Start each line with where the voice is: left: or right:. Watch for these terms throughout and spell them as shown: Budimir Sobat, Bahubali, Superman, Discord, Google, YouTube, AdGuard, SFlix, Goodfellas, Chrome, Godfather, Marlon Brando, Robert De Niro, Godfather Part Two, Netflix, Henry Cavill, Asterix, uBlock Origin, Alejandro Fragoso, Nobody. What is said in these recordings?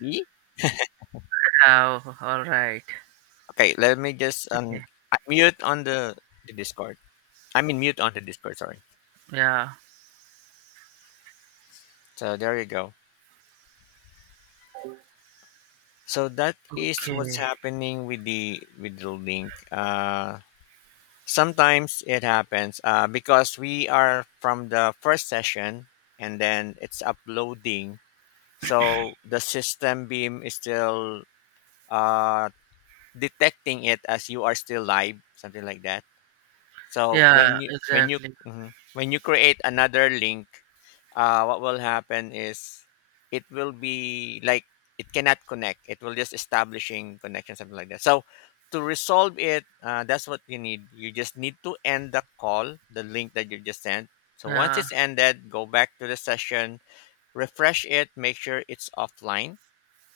left: Me?
right: Oh, all right.
left: Okay, let me just
right: Yeah.
left: mute on the Discord. I mean, mute on the Discord, sorry.
right: Yeah.
left: So there you go. So that is what's
right: Okay.
left: happening with the link. Sometimes it happens because we are from the first session and then it's uploading. So the system beam is still uh detecting it as you are still live, something like that. So when
right: Yeah,
left: you when you
right: exactly.
left: mhm, when you create another link, what will happen is it will be like it cannot connect. It will just establishing connection, something like that. So to resolve it, that's what you need. You just need to end the call, the link that you just sent. So once
right: Yeah.
left: it's ended, go back to the session, refresh it, make sure it's offline,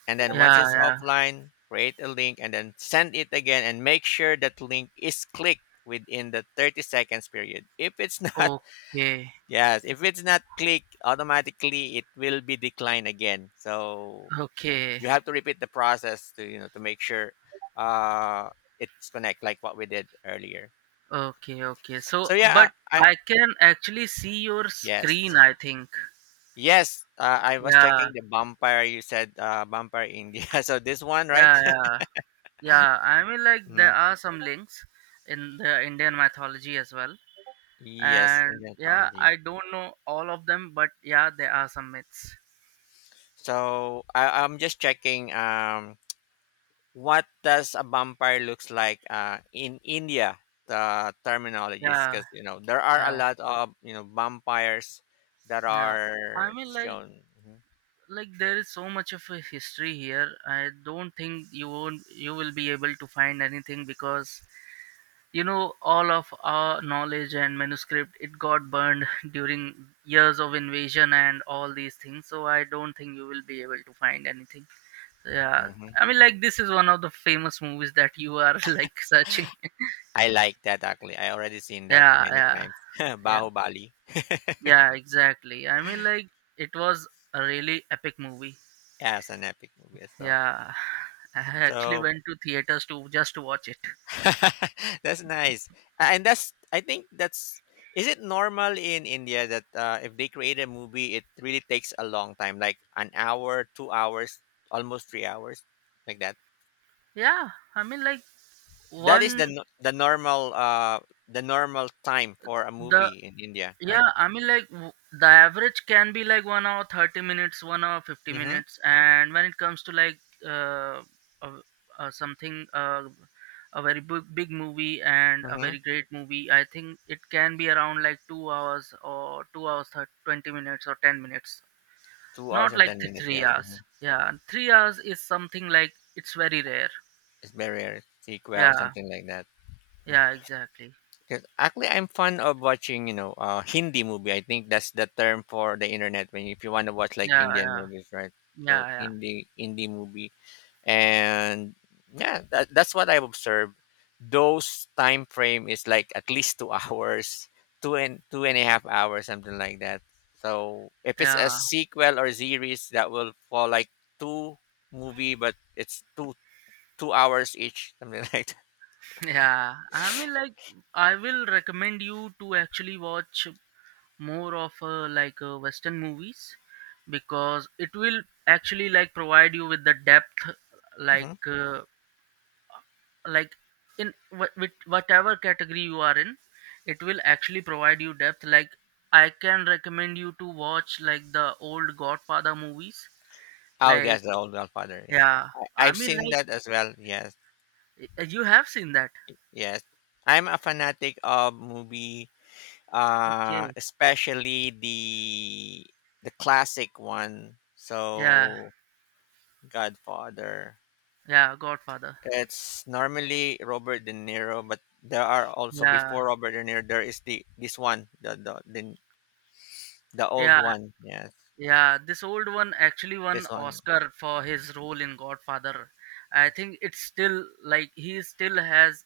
left: and then once
right: Yeah,
left: it's
right: yeah.
left: offline create a link and then send it again and make sure that link is clicked within the 30 seconds period. If it's not,
right: Okay.
left: yes, if it's not clicked automatically it will be declined again, so
right: Okay.
left: you have to repeat the process to you know to make sure uh it's connect like what we did earlier.
right: Okay, okay. So,
left: So yeah,
right: but
left: I.
right: I can actually see your
left: Yes.
right: screen, I think.
left: Yes, I was
right: Yeah.
left: checking the vampire. You said vampire India, so this one, right?
right: Yeah, yeah. Yeah, I mean like there
left: Mhm.
right: are some links in the Indian mythology as well.
left: Yes,
right: And
left: Indian
right: yeah,
left: mythology.
right: I don't know all of them, but yeah, there are some myths.
left: So I'm just checking, what does a vampire looks like, in India, the terminologies,
right: Yeah,
left: because there are a
right: yeah,
left: lot of, you know, vampires that
right: yeah. I
left: are
right: mean like
left: shown. Mhm.
right: there is so much of a history here, I don't think you won't you will be able to find anything because all of our knowledge and manuscript it got burned during years of invasion and all these things, so I don't think you will be able to find anything. Yeah,
left: Mhm.
right: I mean like this is one of the famous movies that you are like searching.
left: I like that actually. I already seen that
right: Yeah,
left: many
right: yeah,
left: times.
right: yeah,
left: Bahubali,
right: yeah, exactly, I mean like it was a really epic movie.
left: yeah, it's an epic movie as well.
right: Yeah, I actually
left: So
right: went to theaters to just to watch it.
left: that's nice. A- And that's I think that's is it normal in India that, if they create a movie, it really takes a long time, like an hour, 2 hours, almost 3 hours, like that?
right: Yeah, I mean like
left: That is
right: one
left: the no- the normal time for a
right: the
left: movie in India, right?
right: yeah, I mean like the average can be like 1 hour 30 minutes, 1 hour fifty
left: Mm-hmm.
right: minutes, and when it comes to like uh, uh, something, a very big big movie and a
left: Mm-hmm.
right: very great movie, I think it can be around like 2 hours or 2 hours 20 minutes or 10 minutes,
left: 2 hours
right: not
left: and
right: like
left: ten
right: the
left: minutes.
right: three
left: Yes.
right: hours.
left: Hmm.
right: Yeah, 3 hours is something like it's very rare.
left: It's very rare. Sequel,
right: Yeah,
left: something like that.
right: yeah, exactly.
left: Yes, actually, I'm fond of watching, you know, Hindi movie. I think that's the term for the internet when if you want to watch like
right: Yeah,
left: Indian
right: yeah,
left: movies, right? So
right: yeah, yeah,
left: Hindi movie, and yeah, that's what I've observed. Those time frame is like at least two hours, two and a half hours, something like that. So if it's a
right: yeah,
left: sequel or series, that will fall like two movie, but it's two hours each, something like that.
right: yeah. I mean, like, I will recommend you to actually watch more of like Western movies because it will actually like provide you with the depth, like,
left: Mm-hmm.
right: uh, like with whatever category you are in, it will actually provide you depth. Like, I can recommend you to watch like the old Godfather movies,
left: Oh,
right: like,
left: yes, the old Godfather. Yes,
right: yeah.
left: I,
right: I
left: I've
right: mean,
left: seen
right: like.
left: that as well. Yes,
right: You have seen that.
left: yes. I'm a fanatic of movie,
right: Okay.
left: especially the classic one.
right: Yeah.
left: So Godfather.
right: Yeah. Godfather.
left: It's normally Robert De Niro, but there are also,
right: Yeah.
left: before Robert De Niro, there is the this one, the old
right: Yeah.
left: one. Yes,
right: Yeah. This old one actually won
left: this one.
right: Oscar for his role in Godfather. I
left: Yes.
right: think it's still like he still has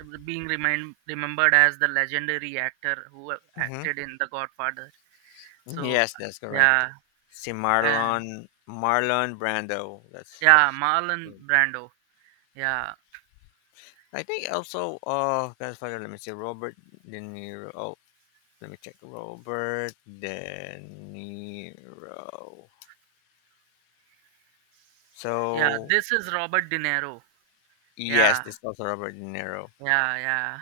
right: being remembered as the legendary actor who
left: Mhm.
right: acted in The Godfather. So
left: Yes, that's correct.
right: yeah.
left: See,
right: And
left: Marlon Brando.
right: yeah,
left: That's,
right: Marlon Brando. Yeah.
left: I think, also Godfather. Let me see Robert De Niro. Oh, let me check Robert De Niro.
right: Yeah.
left: So
right: This is Robert De Niro.
left: yes,
right: Yeah.
left: this is also Robert De Niro.
right: Yeah. Yeah.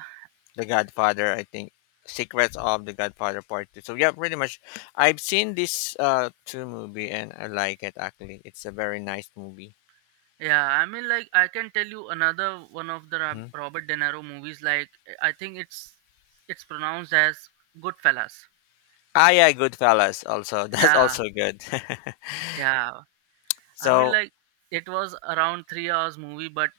left: The Godfather. I think Secrets of the Godfather Part Two. So yeah, pretty much. I've seen this two movie and I like it actually. It's a very nice movie.
right: Yeah, I mean, like I can tell you another one of the
left: Mm-hmm.
right: Robert De Niro movies. Like I think it's pronounced as Goodfellas.
left: Ah, yeah, Goodfellas also. That's
right: Yeah,
left: also good.
right: yeah. I mean,
left: So,
right: like it was around 3 hours movie, but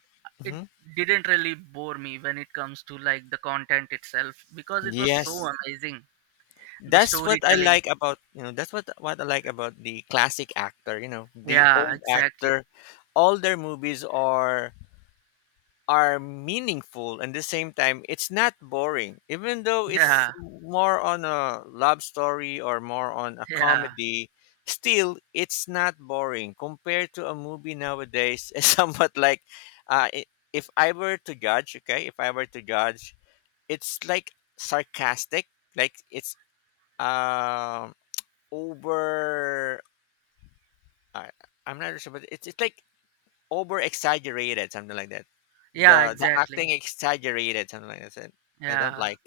right: it
left: mhm,
right: didn't really bore me when it comes to like the content itself because it was so
left: yes,
right: amazing. The
left: that's what I
right: storytelling.
left: like about, that's what I like about the classic actor. You know, the
right: Yeah,
left: old
right: exactly.
left: actor, all their movies are meaningful, and at the same time it's not boring, even though it's
right: Yeah,
left: more on a love story or more on a
right: yeah,
left: comedy. Still it's not boring compared to a movie nowadays. It's somewhat like, uh, i- if I were to judge, okay, if I were to judge it's like sarcastic. Like, it's um over, uh, I'm not sure, but it's like over exaggerated, something like that.
right: yeah,
left: The
right: exactly.
left: acting exaggerated, something like that. I don't
right: Yeah.
left: like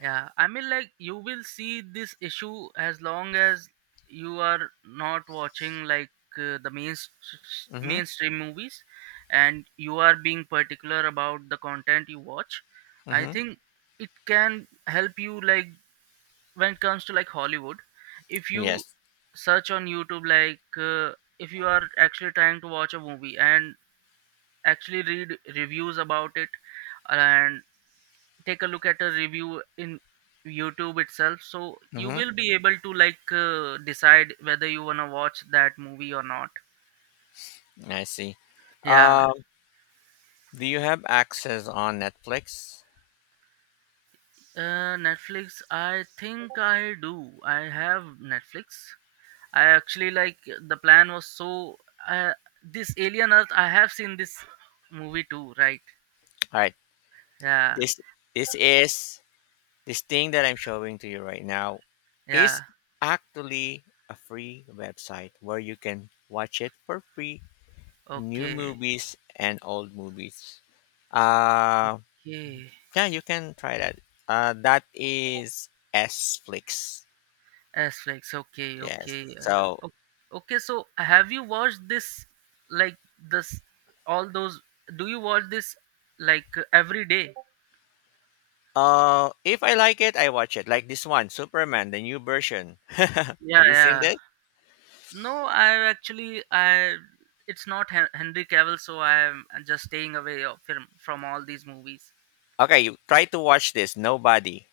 right: Yeah, I mean, like, you will see this issue as long as you are not watching like the
left: that. Mm-hmm.
right: mainstream movies, and you are being particular about the content you watch. I
left: Mm-hmm.
right: think it can help you like when it comes to like Hollywood. If you
left: Yes.
right: search on YouTube, like if you are actually trying to watch a movie and actually read reviews about it, and take a look at a review in YouTube itself, so you
left: Mm-hmm.
right: will be able to like decide whether you want to watch that movie or not.
left: I see.
right: Yeah.
left: Um, do you have access on Netflix?
right: Netflix, I think I do. I have Netflix. I actually, like, the plan was, so uh, this Alien Earth, I have seen this movie too, right?
left: All right.
right: Yeah,
left: This this is this thing that I'm showing to you right now
right: yeah.
left: is actually a free website where you can watch it for free, new
right: Okay,
left: movies and old movies. Uh
right: okay.
left: Yeah, you can try that. That is S Flix.
right: Asterix. Okay,
left: Yes.
right: okay.
left: So,
right: Okay, so have you watched this, like, this, all those, do you watch this, like, every day?
left: if I like it, I watch it. Like this one, Superman, the new version. Have
right: Yeah,
left: you seen
right: yeah.
left: this?
right: No, I actually, I it's not Henry Cavill, so I am just staying away from all these movies.
left: Okay, you try to watch this. Nobody,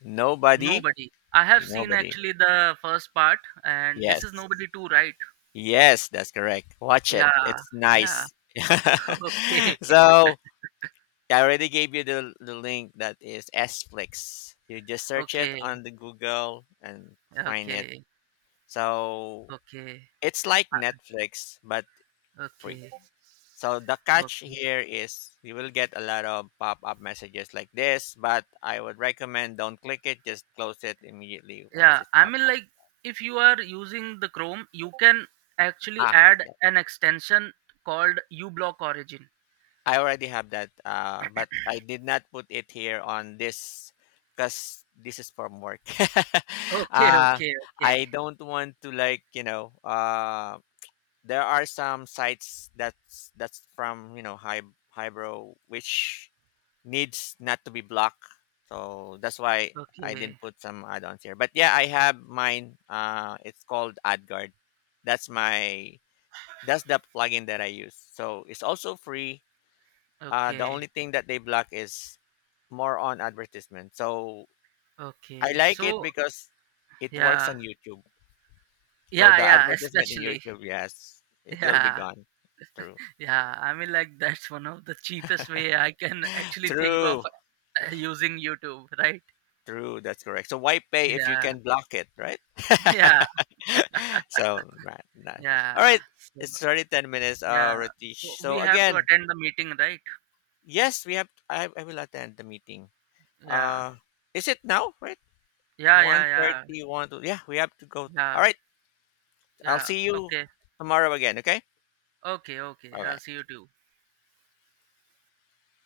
left: nobody,
right: Nobody. I have seen
left: nobody.
right: actually the first part, and this is
left: Yes,
right: Nobody too, right?
left: yes, that's correct. Watch it.
right: Yeah.
left: It's
right: Yeah.
left: nice.
right: Okay.
left: So I already gave you the link that is S Flix. You just search it
right: Okay.
left: on the Google and find it.
right: Okay.
left: So
right: Okay.
left: it's like
right: uh,
left: Netflix but free.
right: Okay.
left: So the catch
right: Okay.
left: here is you will get a lot of pop-up messages like this, but I would recommend don't click it, just close it immediately once
right: Yeah,
left: it
right: I
left: pop
right: mean,
left: up.
right: like if you are using the Chrome, you can actually
left: Ah,
right: add
left: yeah.
right: an extension called uBlock Origin.
left: I already have that but I did not put it here on this, cuz this is from work.
right: Okay,
left: uh
right: okay, okay,
left: I don't want to, like, you know, there are some sites that's from, you know, highbrow which needs not to be blocked. So that's why I
right: okay,
left: didn't put some add-ons here. But yeah, I have mine. It's called AdGuard. That's my that's the plugin that I use. So it's also free. The only
right: okay,
left: thing that they block is more on advertisement. So I
right: okay.
left: like it
right: So
left: because it works
right: yeah,
left: on YouTube. So
right: yeah,
left: the
right: yeah.
left: advertisement in
right: Especially
left: YouTube, yes, it will be
right: yeah,
left: gone. True.
right: yeah. I mean, like that's one of the cheapest way I can actually think of
left: True.
right: using YouTube, right?
left: True, that's correct. So why pay if you
right: Yeah,
left: can block it, right?
right: yeah,
left: So, not, not. All
right: yeah.
left: right.
right: So
left: It's already 10 minutes,
right: yeah, so
left: Ratish.
right: we
left: So
right: have to
left: again,
right: attend the meeting, right?
left: yes, we have I will attend the meeting.
right: Yeah,
left: Uh is it now, right?
right: yeah, yeah,
left: One
right: yeah,
left: thirty one to, yeah, we have to go. All
right: yeah.
left: right. I'll
right: Yeah.
left: see you
right: Okay.
left: tomorrow again, okay?
right: Okay. Okay.
left: Bye
right: I'll
left: bye.
right: see you too.